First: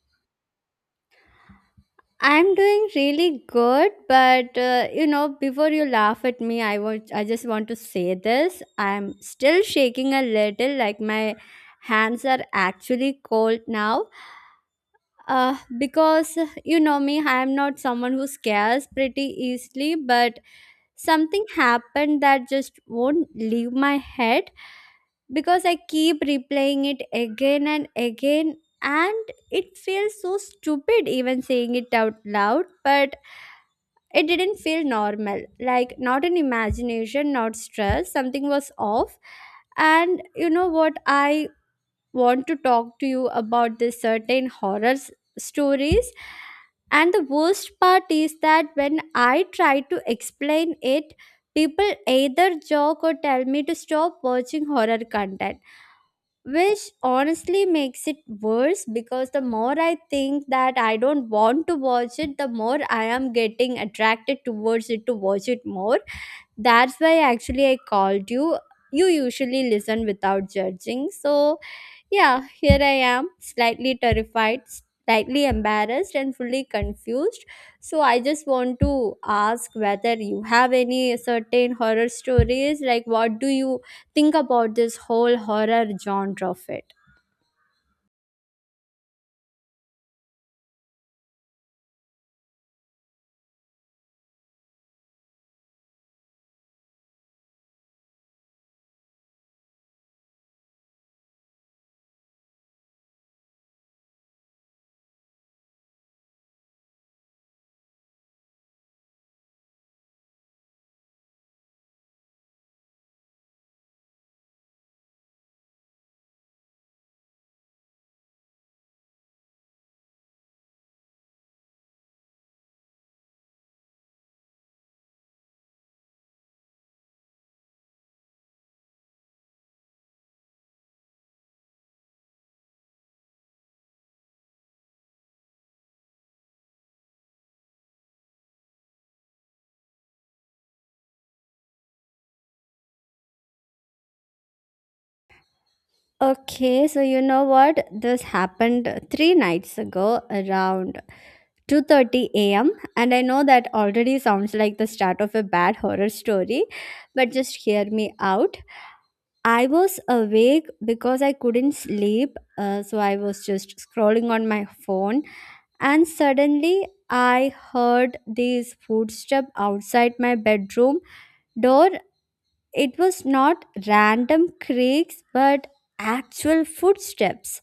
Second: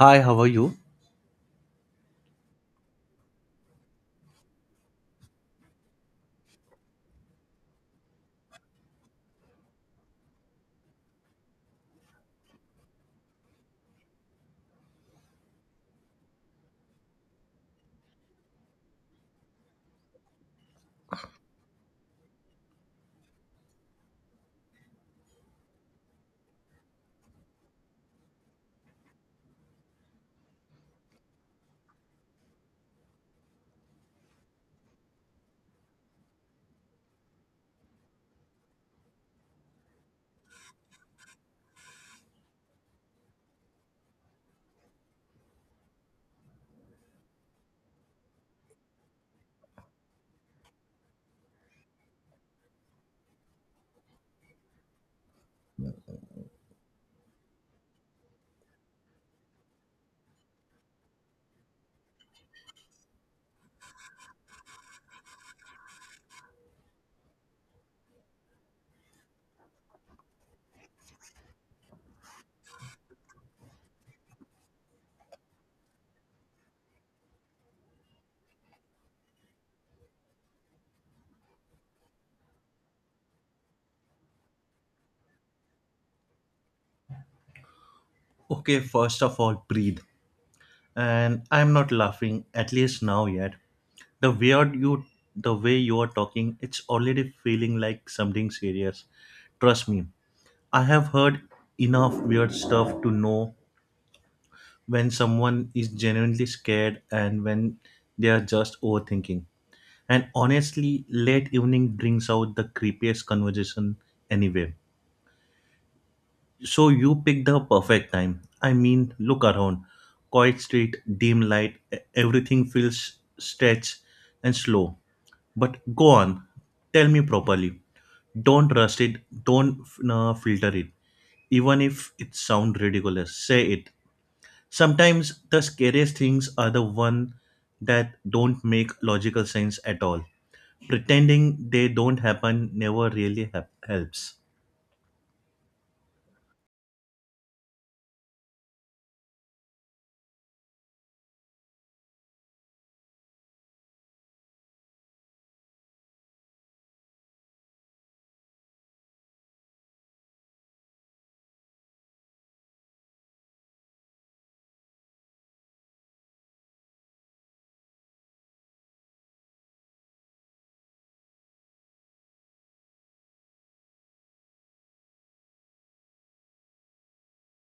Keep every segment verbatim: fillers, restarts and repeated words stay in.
Hi, how are you? I'm doing really good, but uh, you know, before you laugh at me, I want I just want to say this. I'm still shaking a little, like my hands are actually cold now. Uh, because uh, you know me, I'm not someone who scares pretty easily, but something happened that just won't leave my head because I keep replaying it again and again, and it feels so stupid even saying it out loud, but it didn't feel normal, like not an imagination, not stress. Something was off. And you know what? I want to talk to you about this certain horror s- stories. And the worst part is that when I try to explain it, people either joke or tell me to stop watching horror content, which honestly makes it worse because the more I think that I don't want to watch it, the more I am getting attracted towards it to watch it more. That's why actually I called you. You usually listen without judging. So, yeah, here I am, slightly terrified, slightly embarrassed, and fully confused. So, I just want to ask whether you have any certain horror stories. Like, what do you think about this whole horror genre of it? Okay, first of all, breathe. And I'm not laughing, at least now yet. The weird you the way you are talking, it's already feeling like something serious. Trust me, I have heard enough weird stuff to know when someone is genuinely scared and when they are just overthinking. And honestly, late evening brings out the creepiest conversation anyway. So you picked the perfect time. I mean, look around. Quiet street, dim light, e- everything feels stretched and slow. But go on, tell me properly. Don't rush it, don't uh, filter it. Even if it sounds ridiculous, say it. Sometimes the scariest things are the one that don't make logical sense at all. Pretending they don't happen never really hap- helps. Okay, so you know what? This happened three nights ago around two thirty a m and I know that already sounds like the start of a bad horror story, but just hear me out. I was awake because I couldn't sleep, uh, so I was just scrolling on my phone and suddenly I heard these footsteps outside my bedroom door. It was not random creaks, but actual footsteps.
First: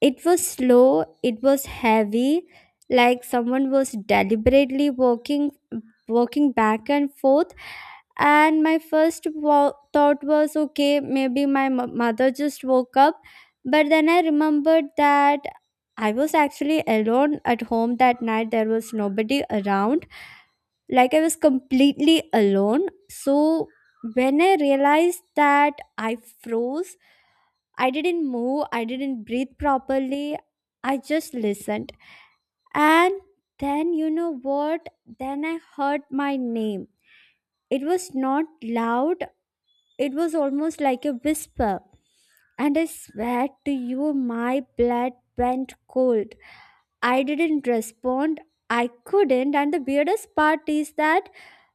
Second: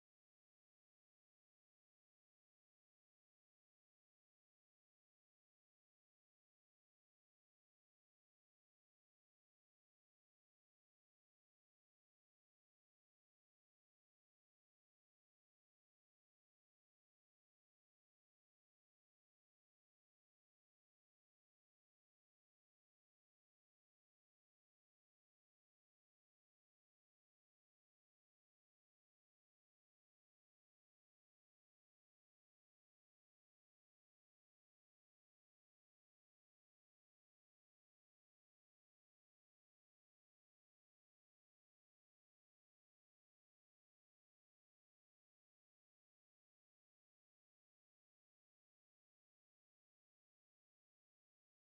It was slow, it was heavy, like someone was deliberately walking walking back and forth. And my first wa- thought was, okay, maybe my m- mother just woke up, but then I remembered that I was actually alone at home that night. There was nobody around, like I was completely alone. So when I realized that, I froze. I didn't move, I didn't breathe properly, I just listened. And then, you know what? Then I heard my name. It was not loud, it was almost like a whisper. And I swear to you, my blood went cold. I didn't respond. I couldn't. And the weirdest part is that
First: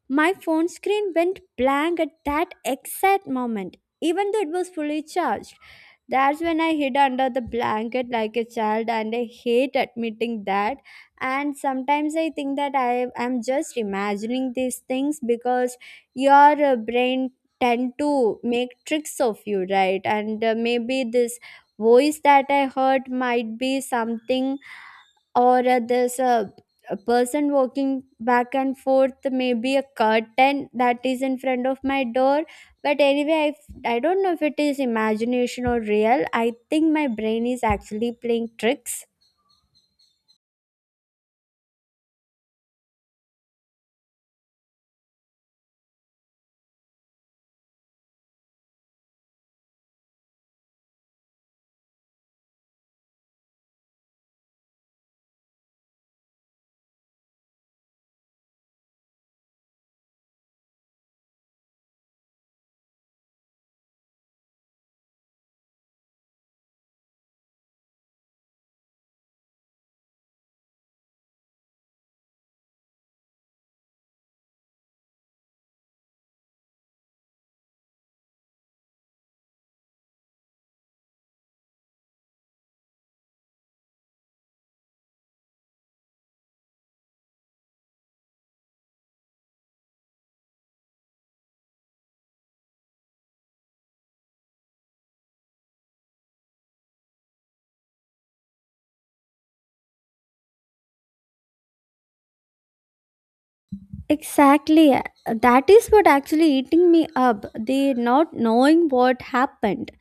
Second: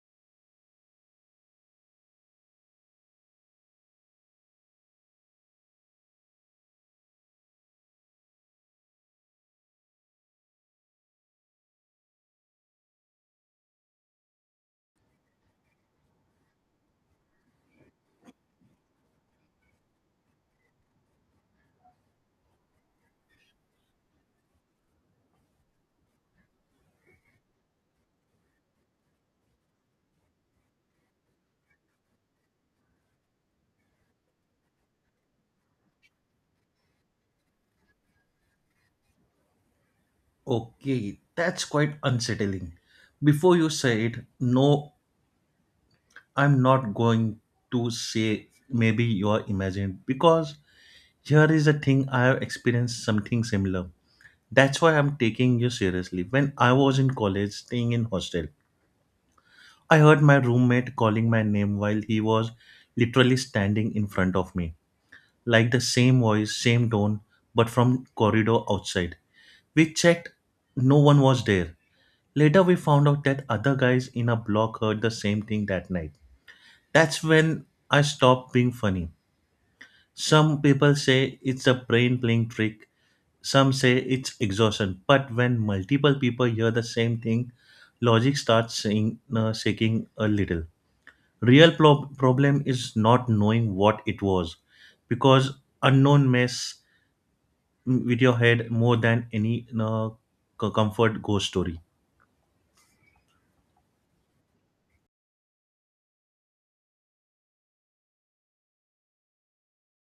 my phone screen went blank at that exact moment, even though it was fully charged. That's when I hid under the blanket like a child, and I hate admitting that. And sometimes I think that I am just imagining these things because your uh, brain tend to make tricks of you, right? And uh, maybe this voice that I heard might be something, or uh, there's a, a person walking back and forth, maybe a curtain that is in front of my door. But anyway, I I f- I don't know if it is imagination or real. I think my brain is actually playing tricks. Okay, that's quite unsettling. Before you said, no, I'm not going to say maybe you're imagined, because here is a thing I have experienced something similar. That's why I'm taking you seriously. When I was in college, staying in hostel, I heard my roommate calling my name while he was literally standing in front of me, like the same voice, same tone, but from corridor outside. We checked, no one was there. Later, we found out that other guys in our block heard the same thing that night. That's when I stopped being funny. Some people say it's a brain playing trick, some say it's exhaustion. But when multiple people hear the same thing, logic starts saying, uh, shaking a little. Real pro- problem is not knowing what it was, because unknown mess with your head more than any uh, co- comfort ghost story. Exactly. Uh, that is what actually eating me up, the not knowing what happened.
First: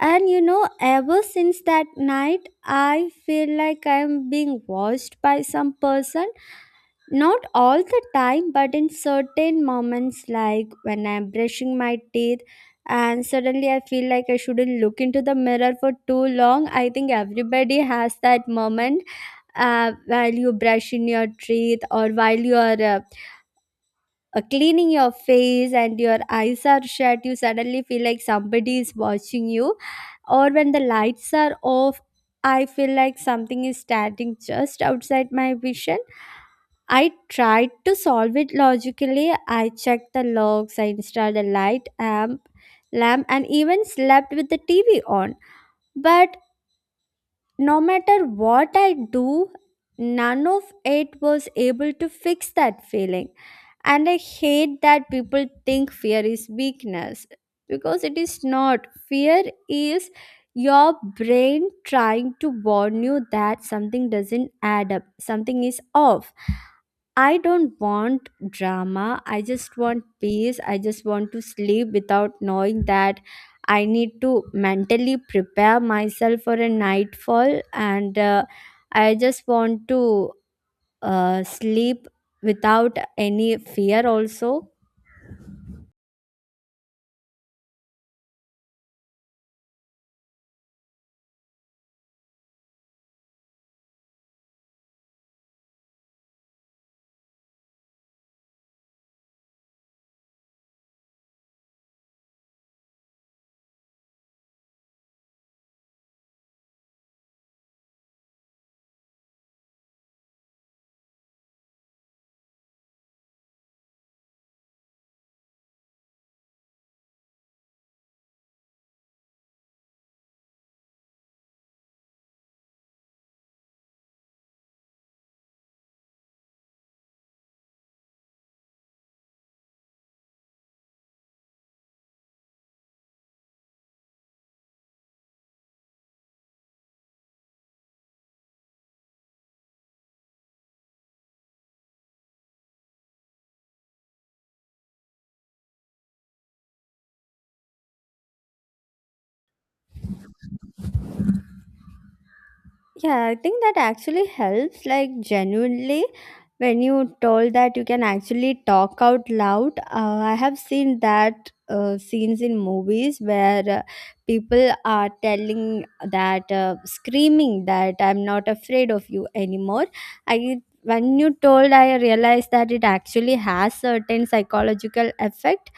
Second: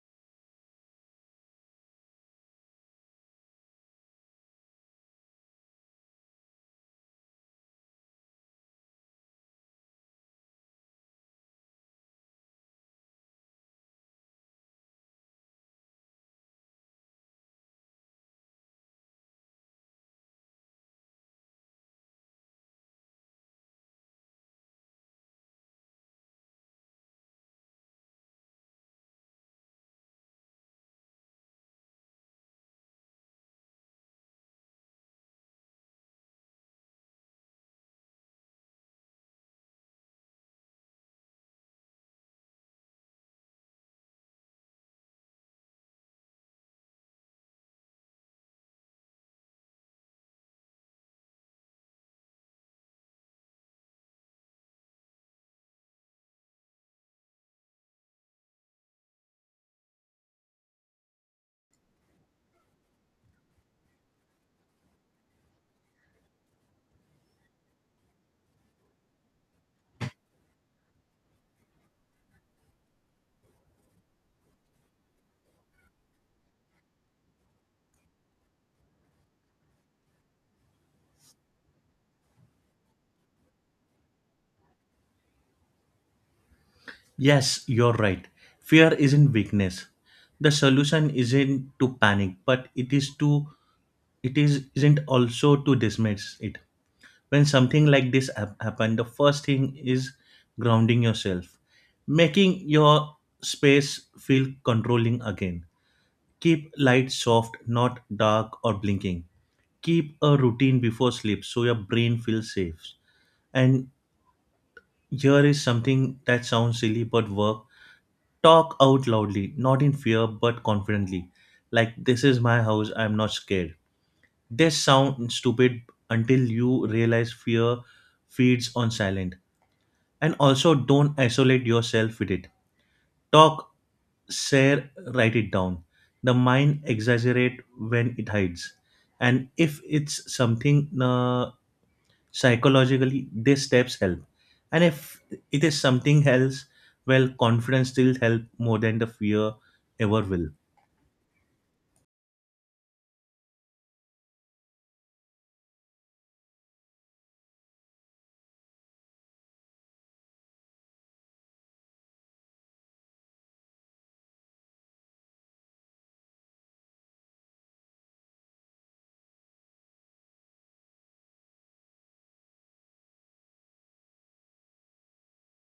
And you know, ever since that night, I feel like I'm being watched by some person. Not all the time, but in certain moments, like when I'm brushing my teeth and suddenly I feel like I shouldn't look into the mirror for too long. I think everybody has that moment. Uh, while you brush in your teeth or while you are uh, uh, cleaning your face and your eyes are shut, you suddenly feel like somebody is watching you, or when the lights are off. I feel like something is standing just outside my vision. I tried to solve it logically. I checked the logs, I installed a light amp, lamp, and even slept with the T V on. But no matter what I do, none of it was able to fix that feeling. And I hate that people think fear is weakness because it is not. Fear is your brain trying to warn you that something doesn't add up, something is off. I don't want drama. I just want peace. I just want to sleep without knowing that I need to mentally prepare myself for a nightfall. And uh, I just want to uh, sleep without any fear, also. Yes, you're right. Fear isn't weakness. The solution isn't to panic, but it is to it is isn't also to dismiss it. When something like this hap- happen, the first thing is grounding yourself, making your space feel controlling again. Keep light soft, not dark or blinking. Keep a routine before sleep so your brain feels safe. And here is something that sounds silly but work. Talk out loudly, not in fear but confidently. Like, this is my house, I'm not scared. This sounds stupid until you realize fear feeds on silent. And also, don't isolate yourself with it. Talk, share, write it down. The mind exaggerate when it hides. And if it's something uh, psychologically, these steps help. And if it is something else, well, confidence still help more than the fear ever will. Yeah, I think that actually helps. Like, genuinely, when you told that you can actually talk out loud, uh, I have seen that uh, scenes in movies where uh, people are telling that, uh, screaming that I'm not afraid of you anymore. I When you told, I realized that it actually has certain psychological effect.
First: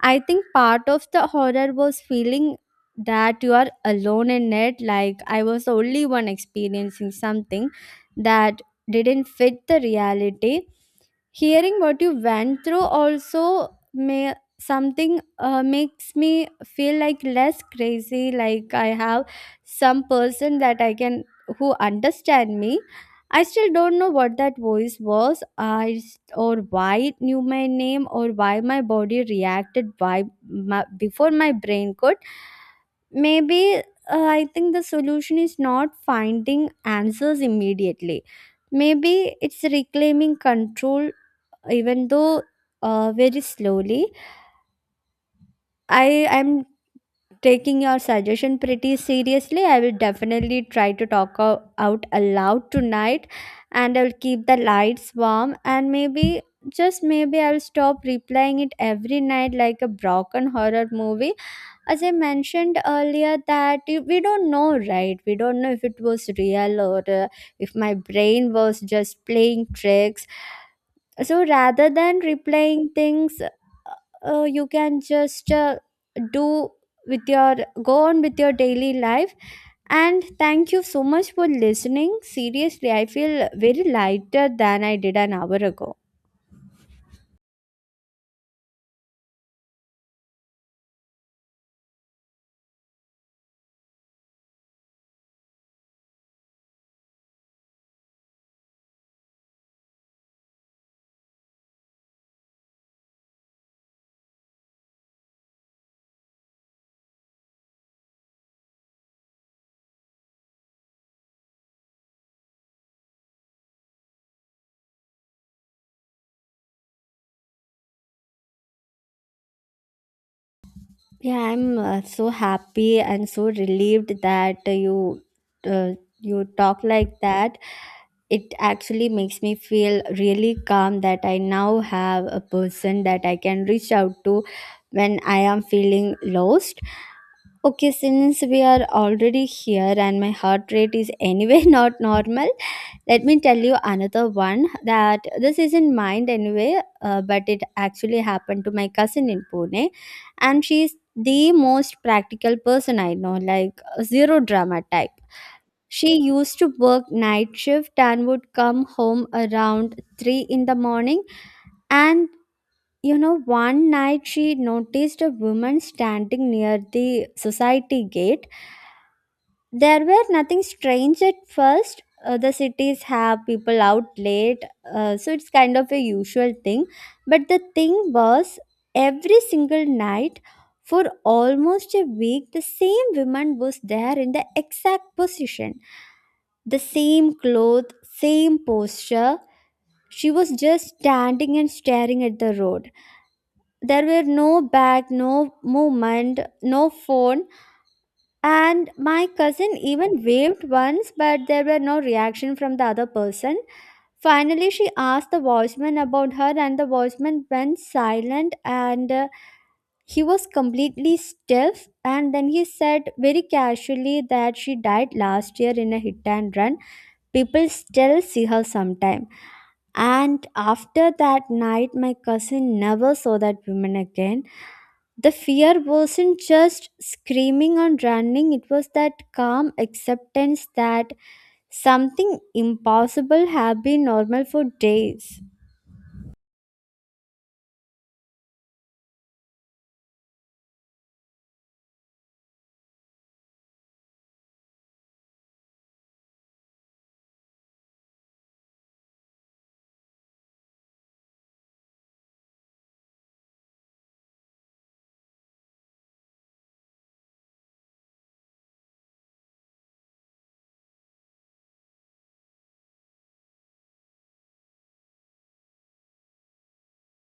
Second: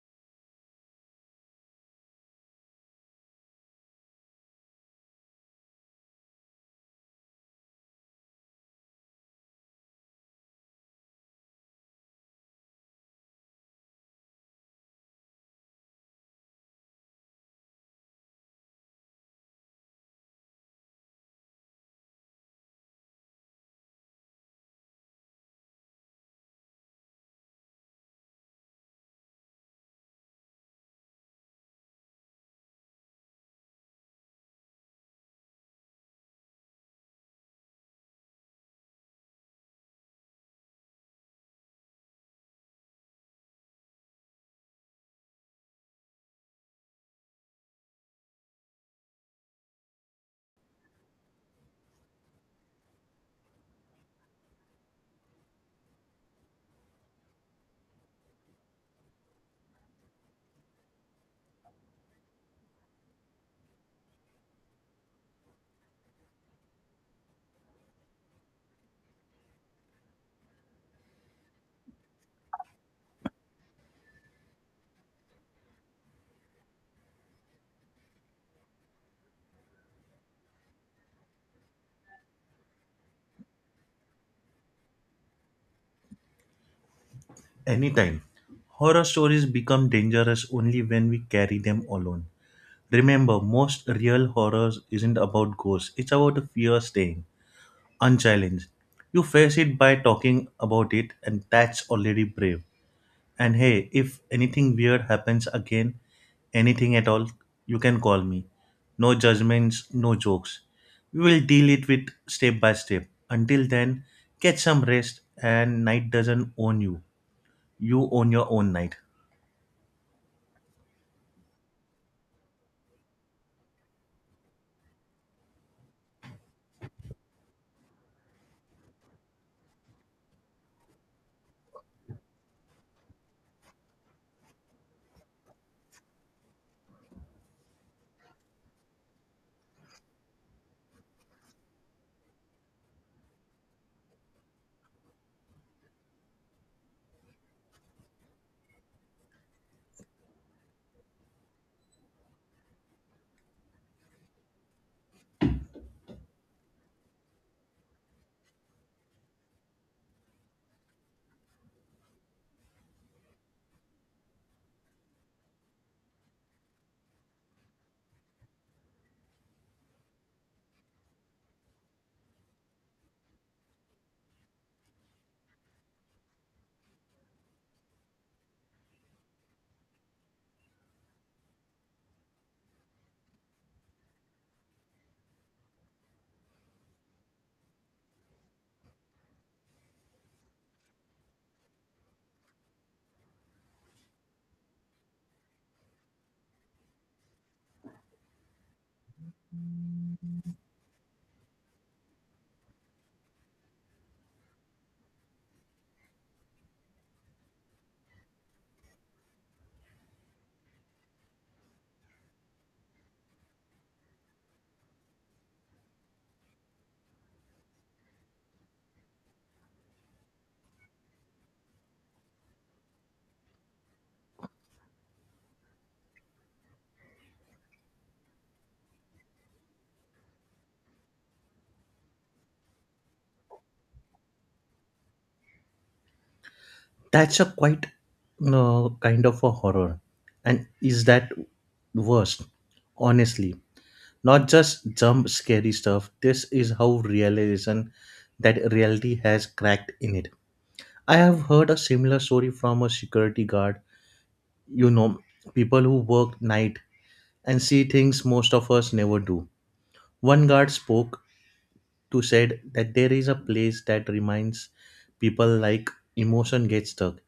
I think part of the horror was feeling that you are alone in it. Like I was the only one experiencing something that didn't fit the reality. Hearing what you went through also may something, uh, makes me feel like less crazy, like I have some person that I can, who understand me. I still don't know what that voice was i s- or why it knew my name, or why my body reacted, why my, before my brain could. Maybe uh, I think the solution is not finding answers immediately. Maybe it's reclaiming control, even though uh, very slowly. I am taking your suggestion pretty seriously. I will definitely try to talk o- out aloud tonight, and I'll keep the lights warm, and maybe just maybe I'll stop replaying it every night like a broken horror movie. As I mentioned earlier that you- we don't know, right? We don't know if it was real, or uh, if my brain was just playing tricks. So rather than replaying things, uh, uh, you can just uh, do with your go on with your daily life. And thank you so much for listening. Seriously, I feel very lighter than I did an hour ago. Anytime. Horror stories become dangerous only when we carry them alone. Remember, most real horror isn't about ghosts, it's about a fear staying unchallenged. You face it by talking about it, and that's already brave. And hey, if anything weird happens again, anything at all, you can call me. No judgments, no jokes. We will deal it with step by step. Until then, get some rest and night doesn't own you. You own your own night. Yeah, I'm uh, so happy and so relieved that uh, you uh, you talk like that. It actually makes me feel really calm that I now have a person that I can reach out to when I am feeling lost. Okay, since we are already here and my heart rate is anyway not normal, let me tell you another one. That this isn't mine anyway, uh, but it actually happened to my cousin in Pune, and she's the most practical person I know, like zero drama type. She used to work night shift and would come home around three in the morning. And you know, one night she noticed a woman standing near the society gate. There were nothing strange at first. Uh, the cities have people out late, uh, so it's kind of a usual thing. But the thing was, every single night for almost a week, the same woman was there in the exact position, the same clothes, same posture. She was just standing and staring at the road. There were no bag, no movement, no phone. And my cousin even waved once, but there were no reaction from the other person. Finally, she asked the watchman about her, and the watchman went silent and uh, he was completely stiff. And then he said very casually that she died last year in a hit and run. People still see her sometime. And after that night, my cousin never saw that woman again. The fear wasn't just screaming or running, it was that calm acceptance that something impossible had been normal for days. That's a quite uh, kind of a horror. And is that worst? Honestly, not just jump scary stuff. This is how realization that reality has cracked in it. I have heard a similar story from a security guard. You know, people who work night and see things most of us never do. One guard spoke to said that there is a place that reminds people like emotion gets stuck.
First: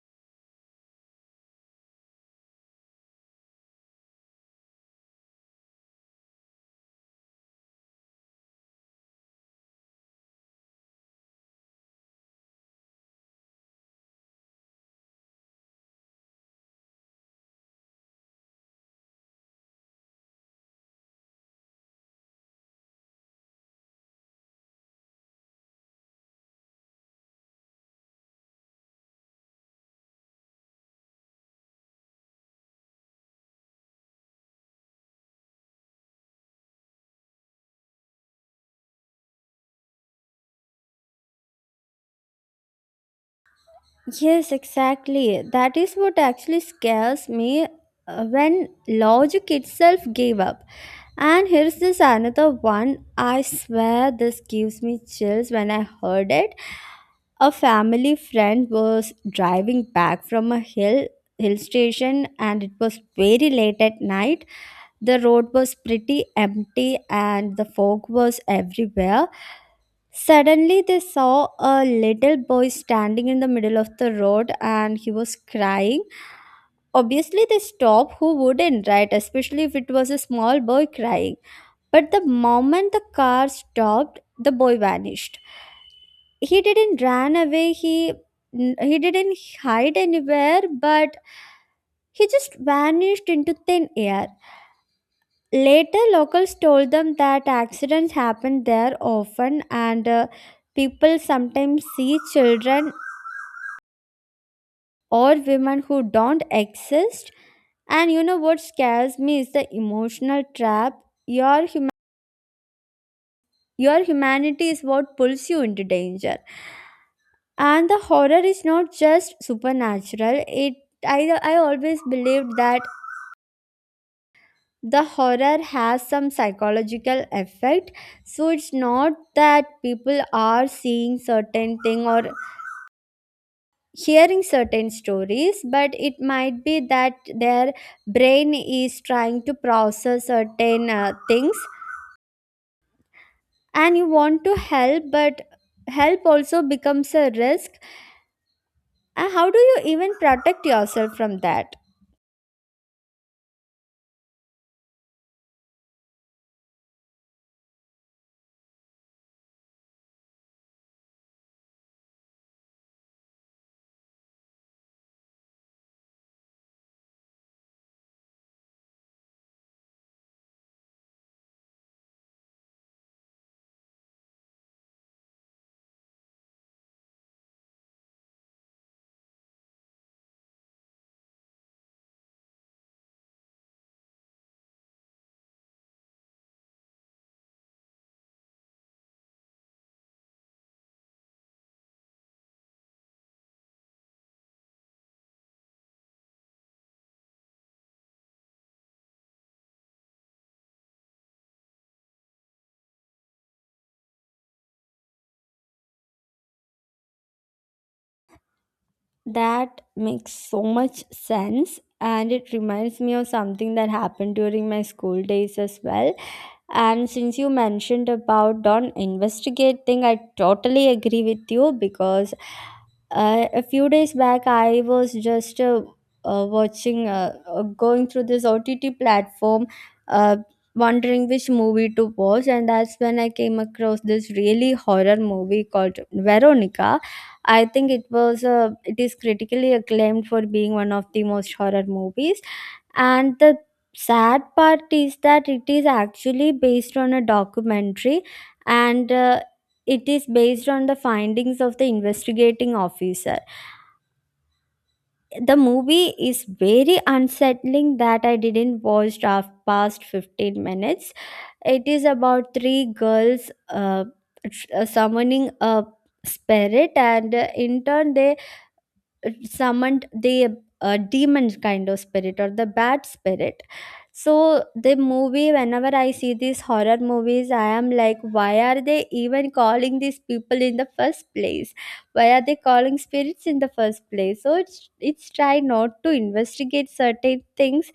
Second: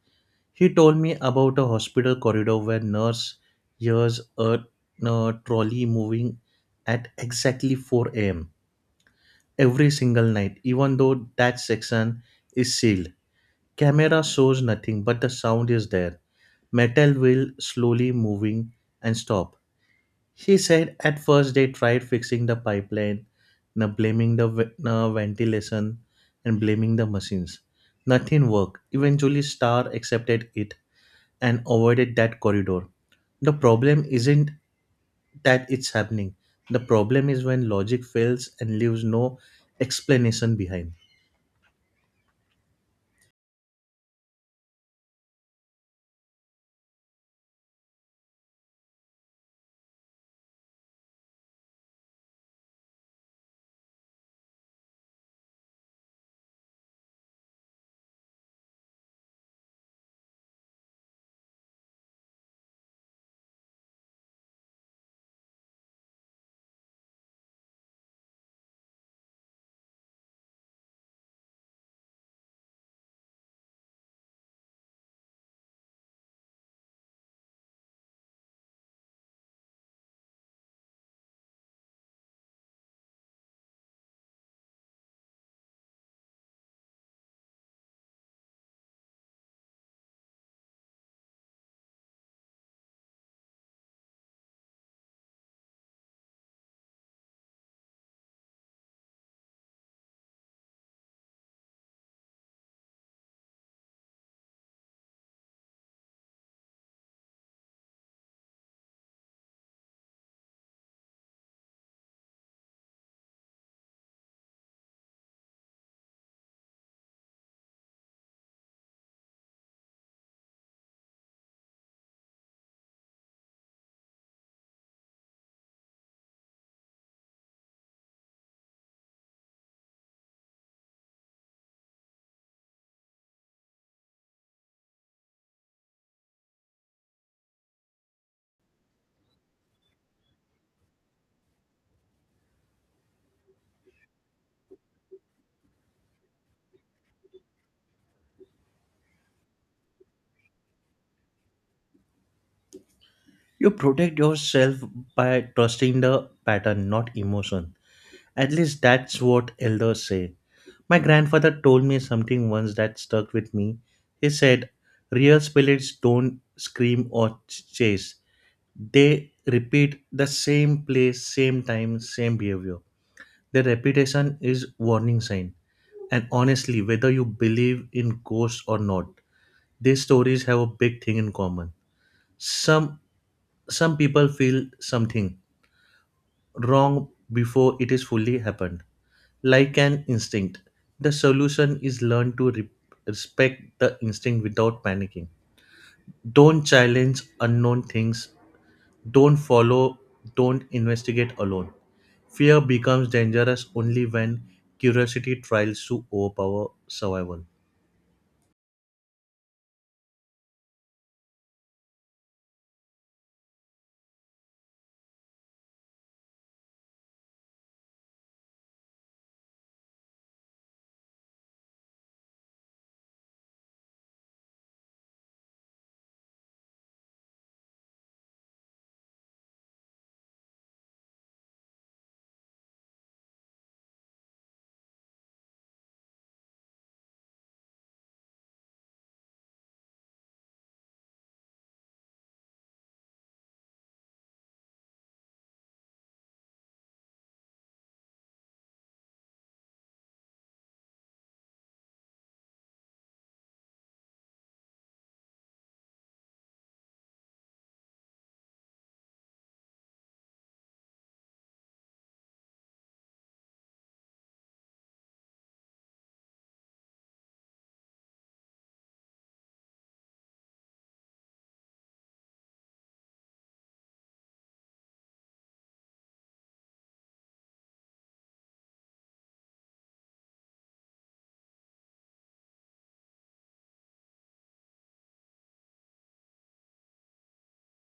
She told me about a hospital corridor where nurse hears a, uh, trolley moving at exactly four a m every single night, even though that section is sealed. Camera shows nothing, but the sound is there. Metal wheel slowly moving and stop. She said at first they tried fixing the pipeline, now blaming the ve- uh, ventilation and blaming the machines. Nothing worked. Eventually, Star accepted it and avoided that corridor. The problem isn't that it's happening. The problem is when logic fails and leaves no explanation behind. Yes, exactly. That is what actually scares me, uh, when logic itself gave up. And here's this another one. I swear this gives me chills when I heard it. A family friend was driving back from a hill hill station, and it was very late at night. The road was pretty empty and the fog was everywhere. Suddenly they saw a little boy standing in the middle of the road and he was crying. Obviously they stopped. Who wouldn't, right? Especially if it was a small boy crying. But the moment the car stopped, the boy vanished. He didn't run away, he n- he didn't hide anywhere, but he just vanished into thin air. Later, locals told them that accidents happen there often, and uh, people sometimes see children or women who don't exist. And you know what scares me is the emotional trap. Your hum- your humanity is what pulls you into danger. And the horror is not just supernatural. It i i always believed that the horror has some psychological effect. So it's not that people are seeing certain thing or hearing certain stories, but it might be that their brain is trying to process certain uh, things. And you want to help, but help also becomes a risk. And how do you even protect yourself from that? You protect yourself by trusting the pattern, not emotion. At least that's what elders say. My grandfather told me something once that stuck with me. He said, real spirits don't scream or ch- chase, they repeat the same place, same time, same behavior. The repetition is warning sign. And honestly, whether you believe in ghosts or not, these stories have a big thing in common. Some some people feel something wrong before it is fully happened, like an instinct. The solution is learn to re- respect the instinct without panicking. Don't challenge unknown things. Don't follow. Don't investigate alone. Fear becomes dangerous only when curiosity tries to overpower survival. That makes so much sense, and it reminds me of something that happened during my school days as well. And since you mentioned about don't investigate thing, I totally agree with you because uh, a few days back I was just uh, uh, watching, uh, uh, going through this O T T platform, uh, wondering which movie to watch, and that's when I came across this really horror movie called Veronica. I think it was uh, it is critically acclaimed for being one of the most horror movies and the sad part is that it is actually based on a documentary and uh, it is based on the findings of the investigating officer. The movie is very unsettling that I didn't watch af- past fifteen minutes. It is about three girls, uh, tr- uh, summoning a spirit, and uh, in turn they uh, summoned the uh, demon kind of spirit or the bad spirit. So the movie, whenever I see these horror movies, I am like, why are they even calling these people in the first place? Why are they calling spirits in the first place? So it's it's try not to investigate certain things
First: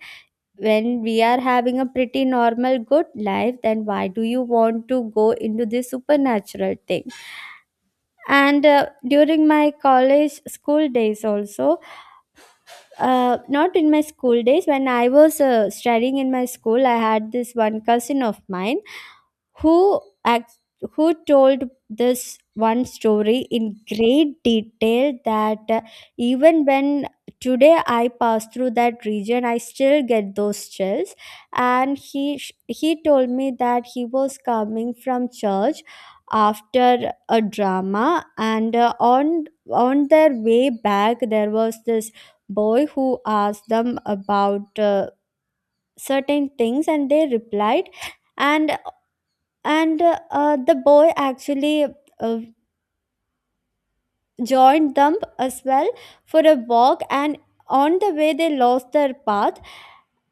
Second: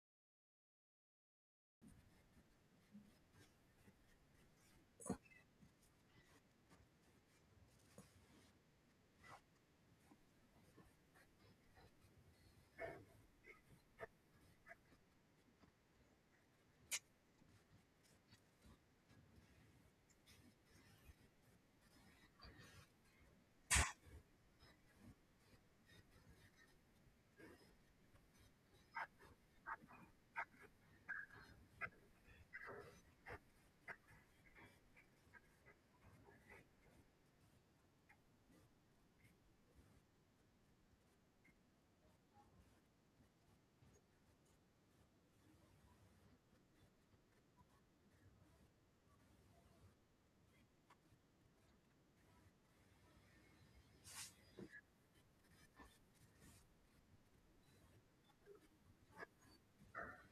when we are having a pretty normal good life. Then why do you want to go into this supernatural thing? And uh, during my college school days also, uh, not in my school days, when I was uh, studying in my school, I had this one cousin of mine who act, who told this one story in great detail that uh, even when today I pass through that region I still get those chills. And he sh- he told me that he was coming from church after a drama, and uh, on on their way back there was this boy who asked them about uh, certain things and they replied. And and uh, uh, the boy actually uh, joined them as well for a walk, and on the way they lost their path.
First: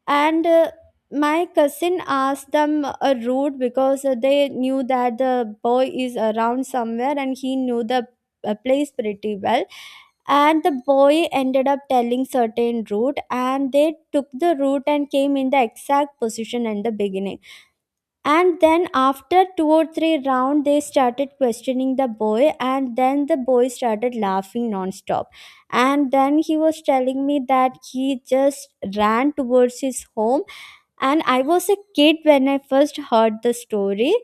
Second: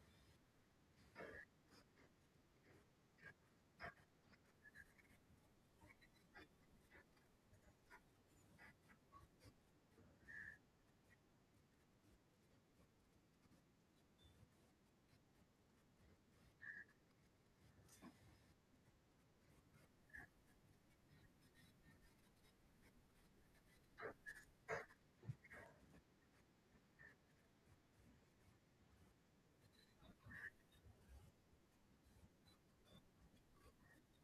And uh, my cousin asked them a route because uh, they knew that the boy is around somewhere and he knew the uh, place pretty well, and the boy ended up telling certain route and they took the route and came in the exact position in the beginning. And then after two or three round they started questioning the boy, and then the boy started laughing non-stop, and then he was telling me that he just ran towards his home. And I was a kid when I first heard the story,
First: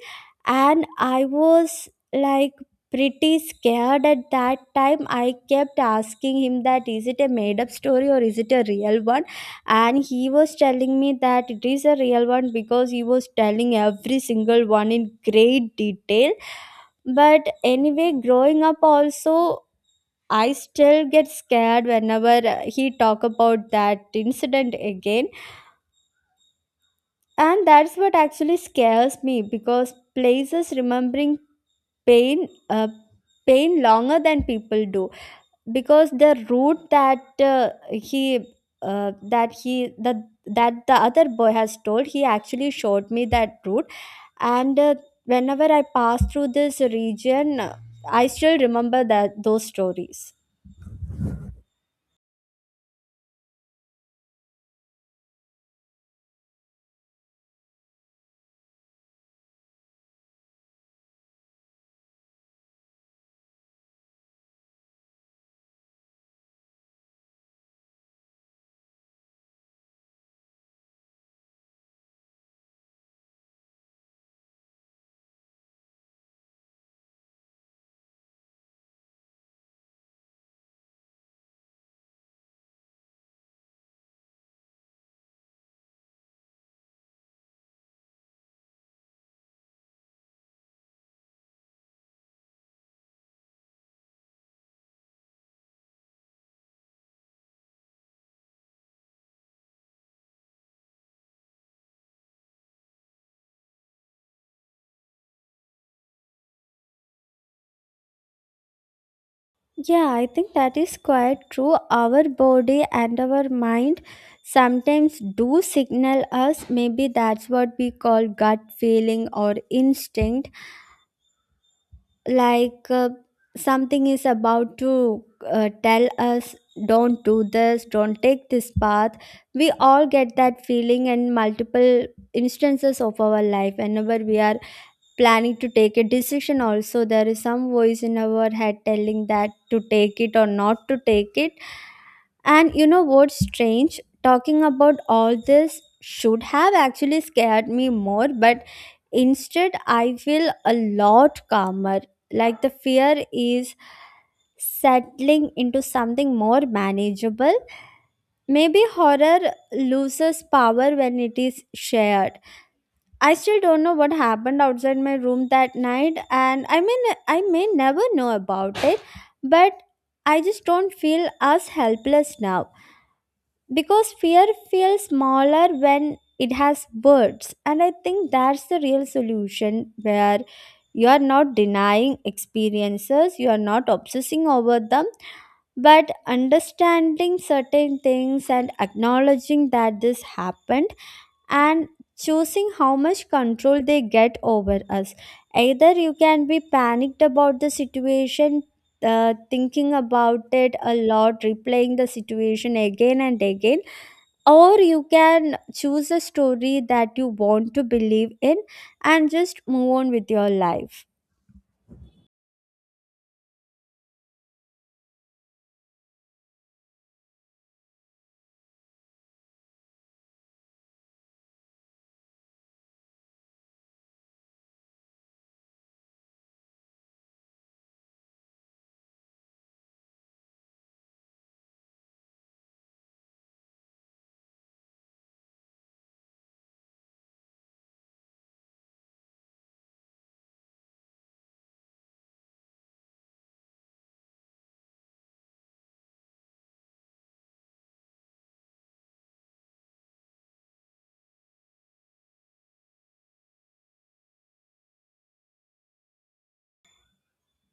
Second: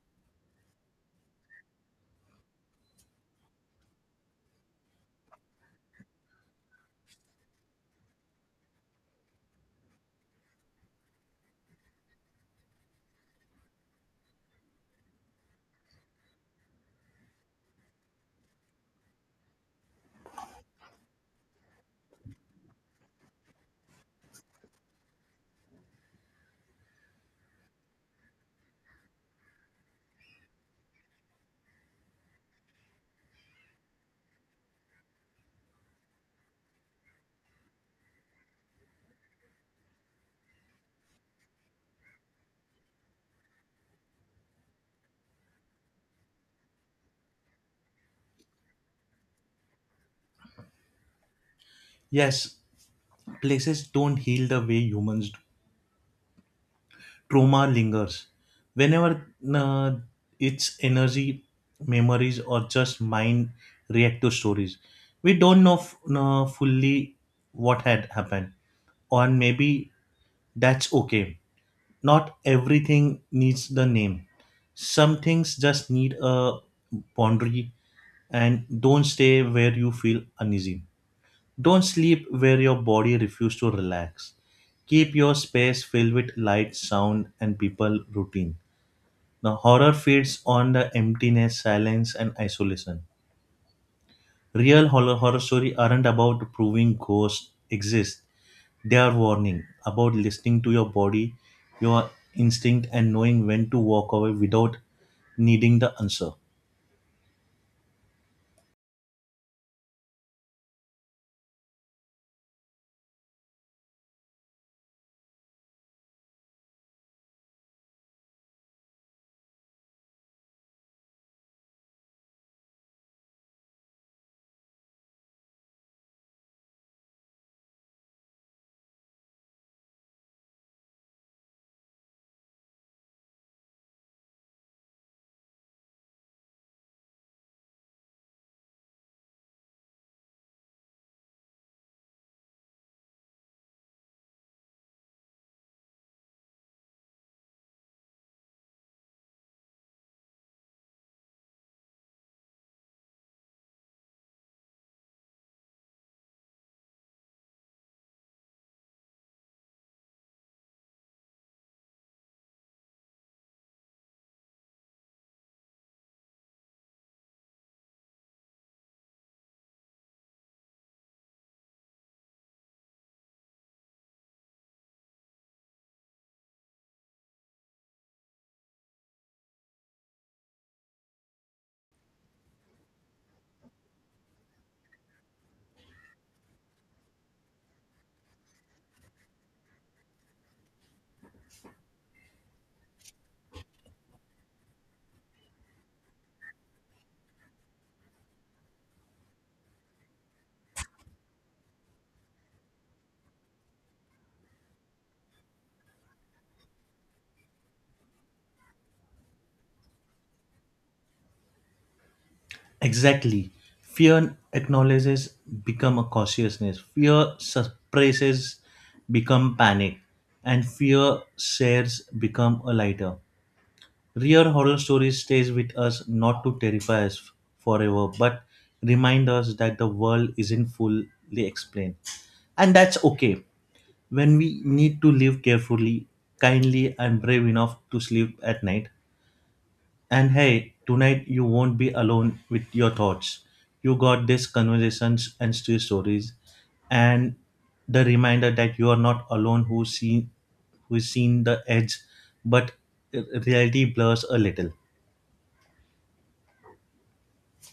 and I was like pretty scared at that time. I kept asking him that is it a made up story or is it a real one, and he was telling me that it is a real one because he was telling every single one in great detail. But anyway, growing up also, I still get scared whenever uh, he talk about that incident again. And that's what actually scares me, because places remembering pain, uh, pain longer than people do. Because the route that uh, he, uh, that he, that that the other boy has told, he actually showed me that route. And uh, whenever I pass through this region, uh, I still remember that those stories. Yes, places don't heal the way humans do. Trauma lingers. Whenever uh, it's energy, memories, or just mind react to stories, we don't know f- uh, fully what had happened, or maybe that's okay. Not everything needs the name. Some things just need a boundary, and don't stay where you feel uneasy. Don't sleep where your body refuses to relax. Keep your space filled with light, sound, and people routine. Now, horror feeds on the emptiness, silence, and isolation. Real horror, horror stories aren't about proving ghosts exist, they are warning about listening to your body, your instinct, and knowing when to walk away without needing the answer. Yeah, I think that is quite true. Our body and our mind sometimes do signal us. Maybe that's what we call gut feeling or instinct. Like uh, something is about to uh, tell us, don't do this, don't take this path. We all get that feeling in multiple instances of our life. Whenever we are planning to take a decision also, there is some voice in our head telling that to take it or not to take it. And you know what's strange, talking about all this should have actually scared me more, but instead I feel a lot calmer, like the fear is settling into something more manageable. Maybe horror loses power when it is shared. I still don't know what happened outside my room that night, and I mean, I may never know about it, but I just don't feel as helpless now, because fear feels smaller when it has words. And I think that's the real solution, where you are not denying experiences, you are not obsessing over them, but understanding certain things and acknowledging that this happened, and choosing how much control they get over us. Either you can be panicked about the situation, uh, thinking about it a lot, replaying the situation again and again, or you can choose a story that you want to believe in and just move on with your life. Exactly. Fear acknowledges become a cautiousness. Fear suppresses become panic. And fear shares become a lighter. Real horror stories stays with us not to terrify us f- forever, but remind us that the world isn't fully explained. And that's okay. When we need to live carefully, kindly and brave enough to sleep at night, and hey, tonight you won't be alone with your thoughts. You got these conversations and still stories, and the reminder that you are not alone who seen who seen the edge, but reality blurs a little.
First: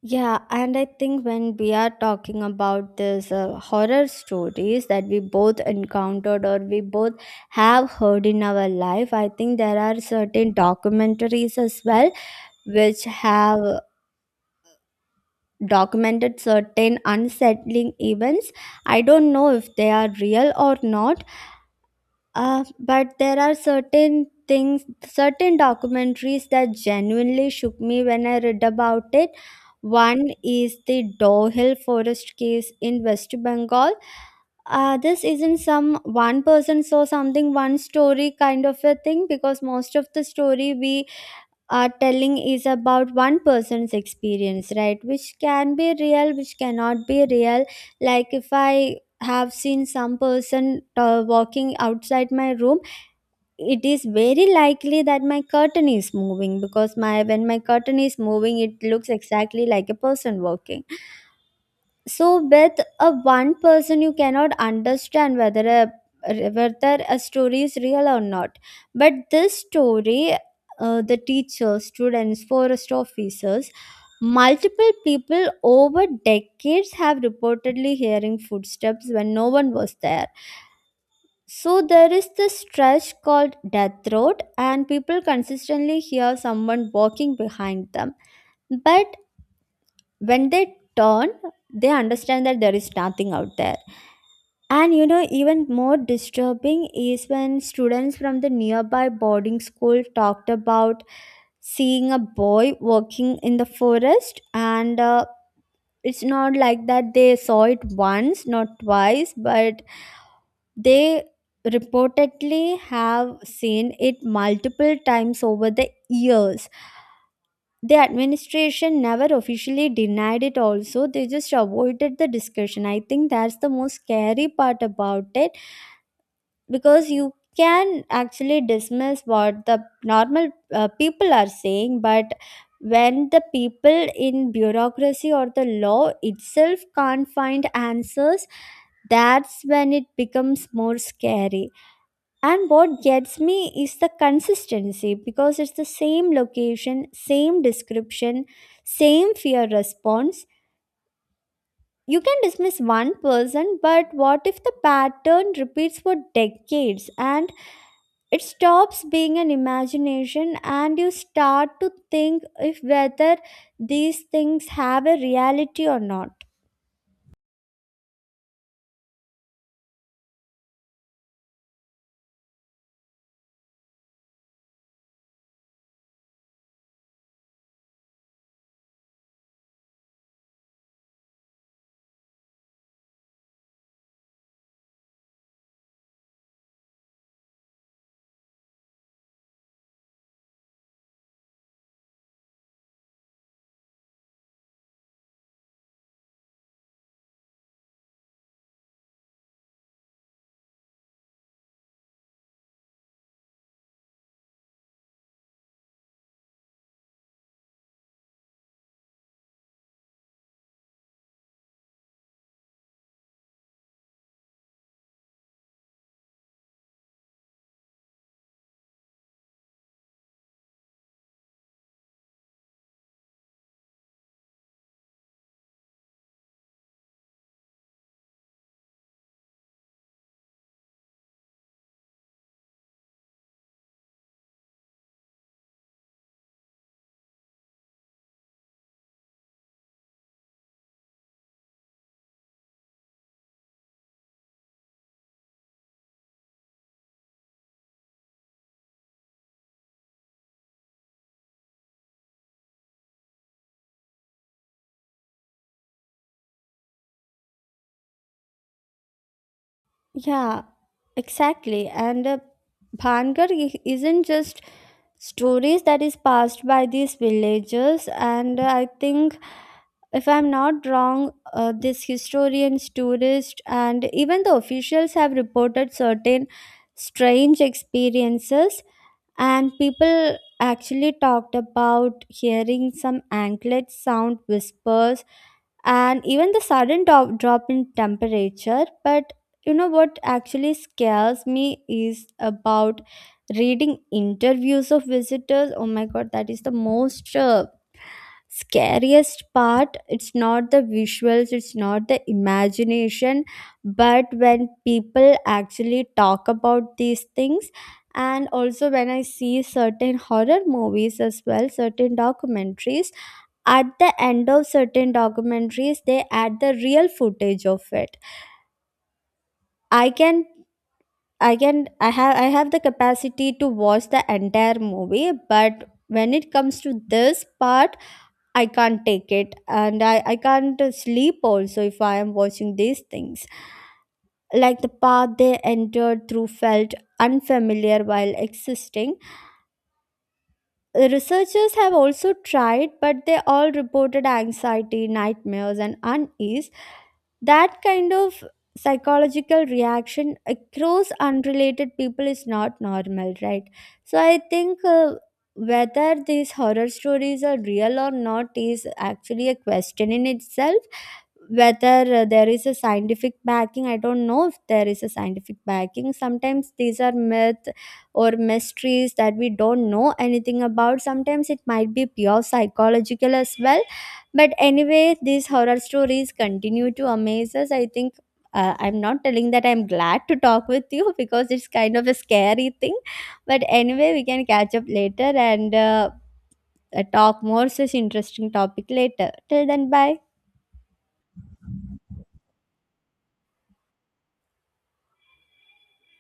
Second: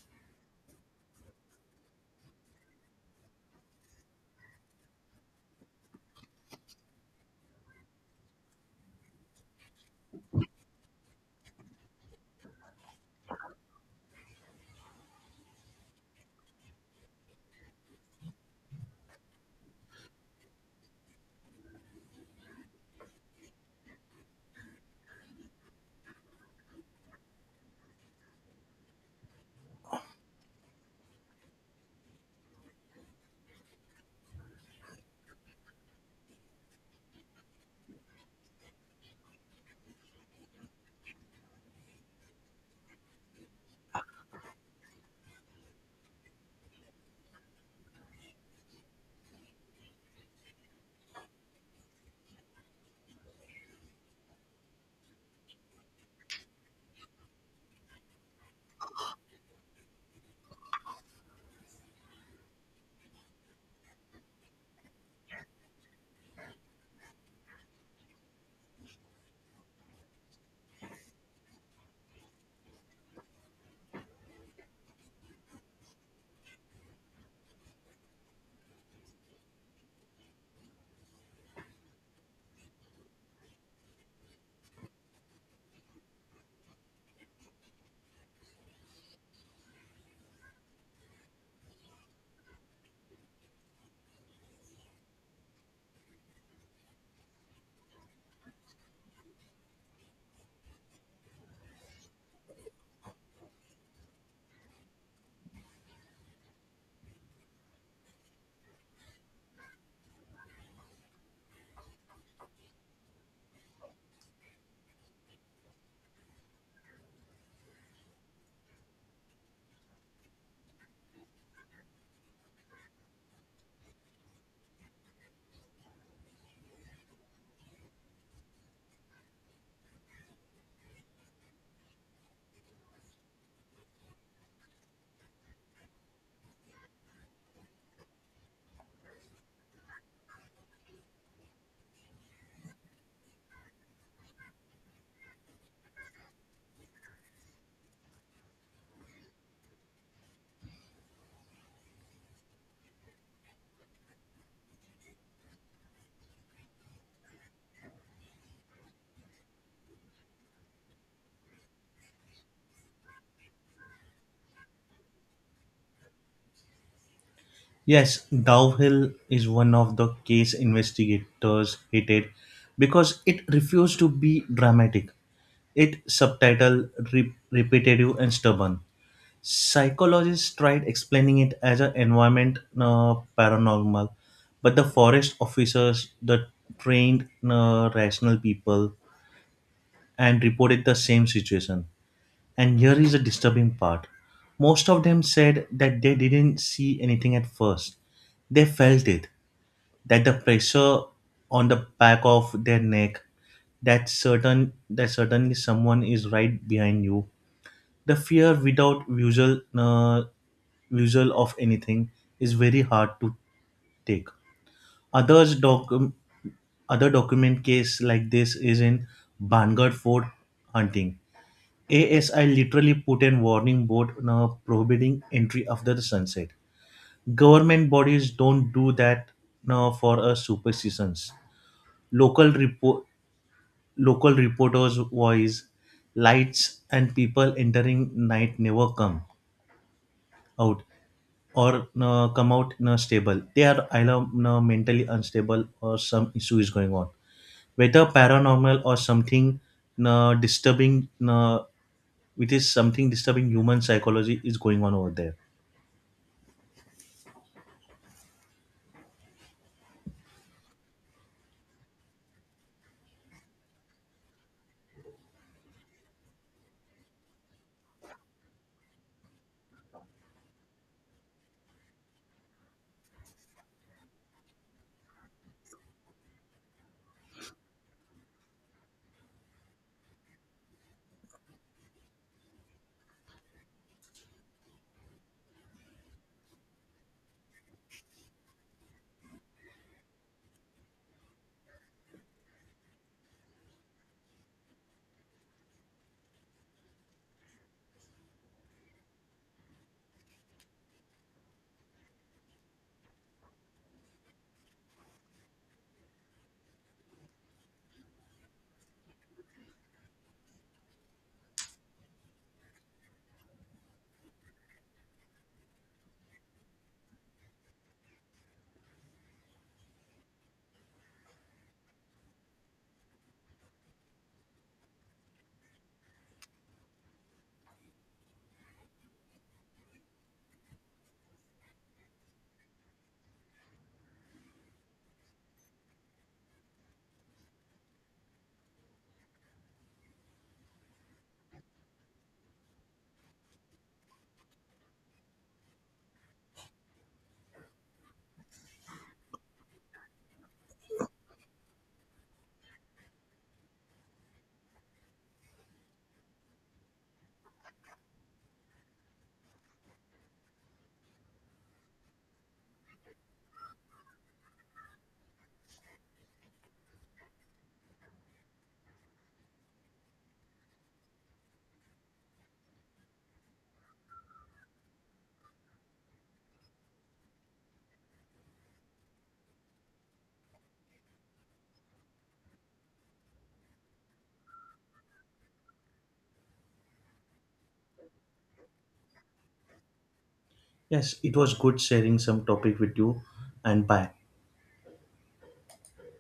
Yeah, and I think when we are talking about this uh, horror stories that we both encountered or we both have heard in our life, I think there are certain documentaries as well which have documented certain unsettling events. I don't know if they are real or not. uh, but there are certain things, certain documentaries that genuinely shook me when I read about it. One is the Dohill Forest case in West Bengal. Uh, this isn't some one person saw something, one story kind of a thing, because most of the story we are telling is about one person's experience, right? Which can be real, which cannot be real. Like if I have seen some person uh, walking outside my room, it is very likely that my curtain is moving, because my when my curtain is moving it looks exactly like a person walking. So with a one person you cannot understand whether a whether a story is real or not. But this story, uh, the teachers, students, forest officers, multiple people over decades have reportedly hearing footsteps when no one was there. So there is this stretch called Death Road, and people consistently hear someone walking behind them. But when they turn, they understand that there is nothing out there. And you know, even more disturbing is when students from the nearby boarding school talked about seeing a boy walking in the forest, and uh, it's not like that they saw it once, not twice, but they reportedly have seen it multiple times over the years. The administration never officially denied it, also, they just avoided the discussion. I think that's the most scary part about it, because you can actually dismiss what the normal uh, people are saying, but when the people in bureaucracy or the law itself can't find answers, that's when it becomes more scary. And what gets me is the consistency, because it's the same location, same description, same fear response. You can dismiss one person, but what if the pattern repeats for decades and it stops being an imagination and you start to think if whether these things have a reality or not? Yes, Dowhill is one of the case investigators hated because it refused to be dramatic. It subtitled, re- repetitive, and stubborn. Psychologists tried explaining it as an environment uh, paranormal, but the forest officers, the trained uh, rational people, and reported the same situation. And here is the disturbing part. Most of them said that they didn't see anything at first. They felt it, that the pressure on the back of their neck, that certain that certainly someone is right behind you, the fear without visual uh, visual of anything is very hard to take. Others doc- other document case like this is in Bangor Fort hunting. A S I literally put a warning board now prohibiting entry after the sunset. Government bodies don't do that now for us superstitions. Local report, Local reporters' voice, lights, and people entering night never come out, or uh, come out uh, stable. They are either uh, mentally unstable or some issue is going on, whether paranormal or something uh, disturbing. Uh, it is something disturbing human psychology is going on over there. Yeah, exactly. And uh, Bhangar i- isn't just stories that is passed by these villagers. And uh, I think, if I'm not wrong, uh, these historians, tourists, and even the officials have reported certain strange experiences, and people actually talked about hearing some anklet sound whispers and even the sudden drop, drop in temperature. But you know what actually scares me is about reading interviews of visitors. Oh my god, that is the most uh, scariest part. It's not the visuals, it's not the imagination, but when people actually talk about these things. And also when I see certain horror movies as well, certain documentaries, at the end of certain documentaries they add the real footage of it. i can i can i have I have the capacity to watch the entire movie, but when it comes to this part I can't take it. And I, I can't uh, sleep also if I am watching these things. Like the path they entered through felt unfamiliar while existing. The researchers have also tried, but they all reported anxiety, nightmares, and unease. That kind of psychological reaction across unrelated people is not normal, right? So I think. Uh, whether these horror stories are real or not is actually a question in itself. Whether uh, there is a scientific backing, I don't know if there is a scientific backing. Sometimes these are myth or mysteries that we don't know anything about. Sometimes it might be pure psychological as well. But anyway, these horror stories continue to amaze us. I think uh, I'm not telling that I'm glad to talk with you because it's kind of a scary thing, but anyway we can catch up later and uh, uh, talk more such interesting topic later. Till then, bye. Yes, it was good sharing some topic with you, and bye.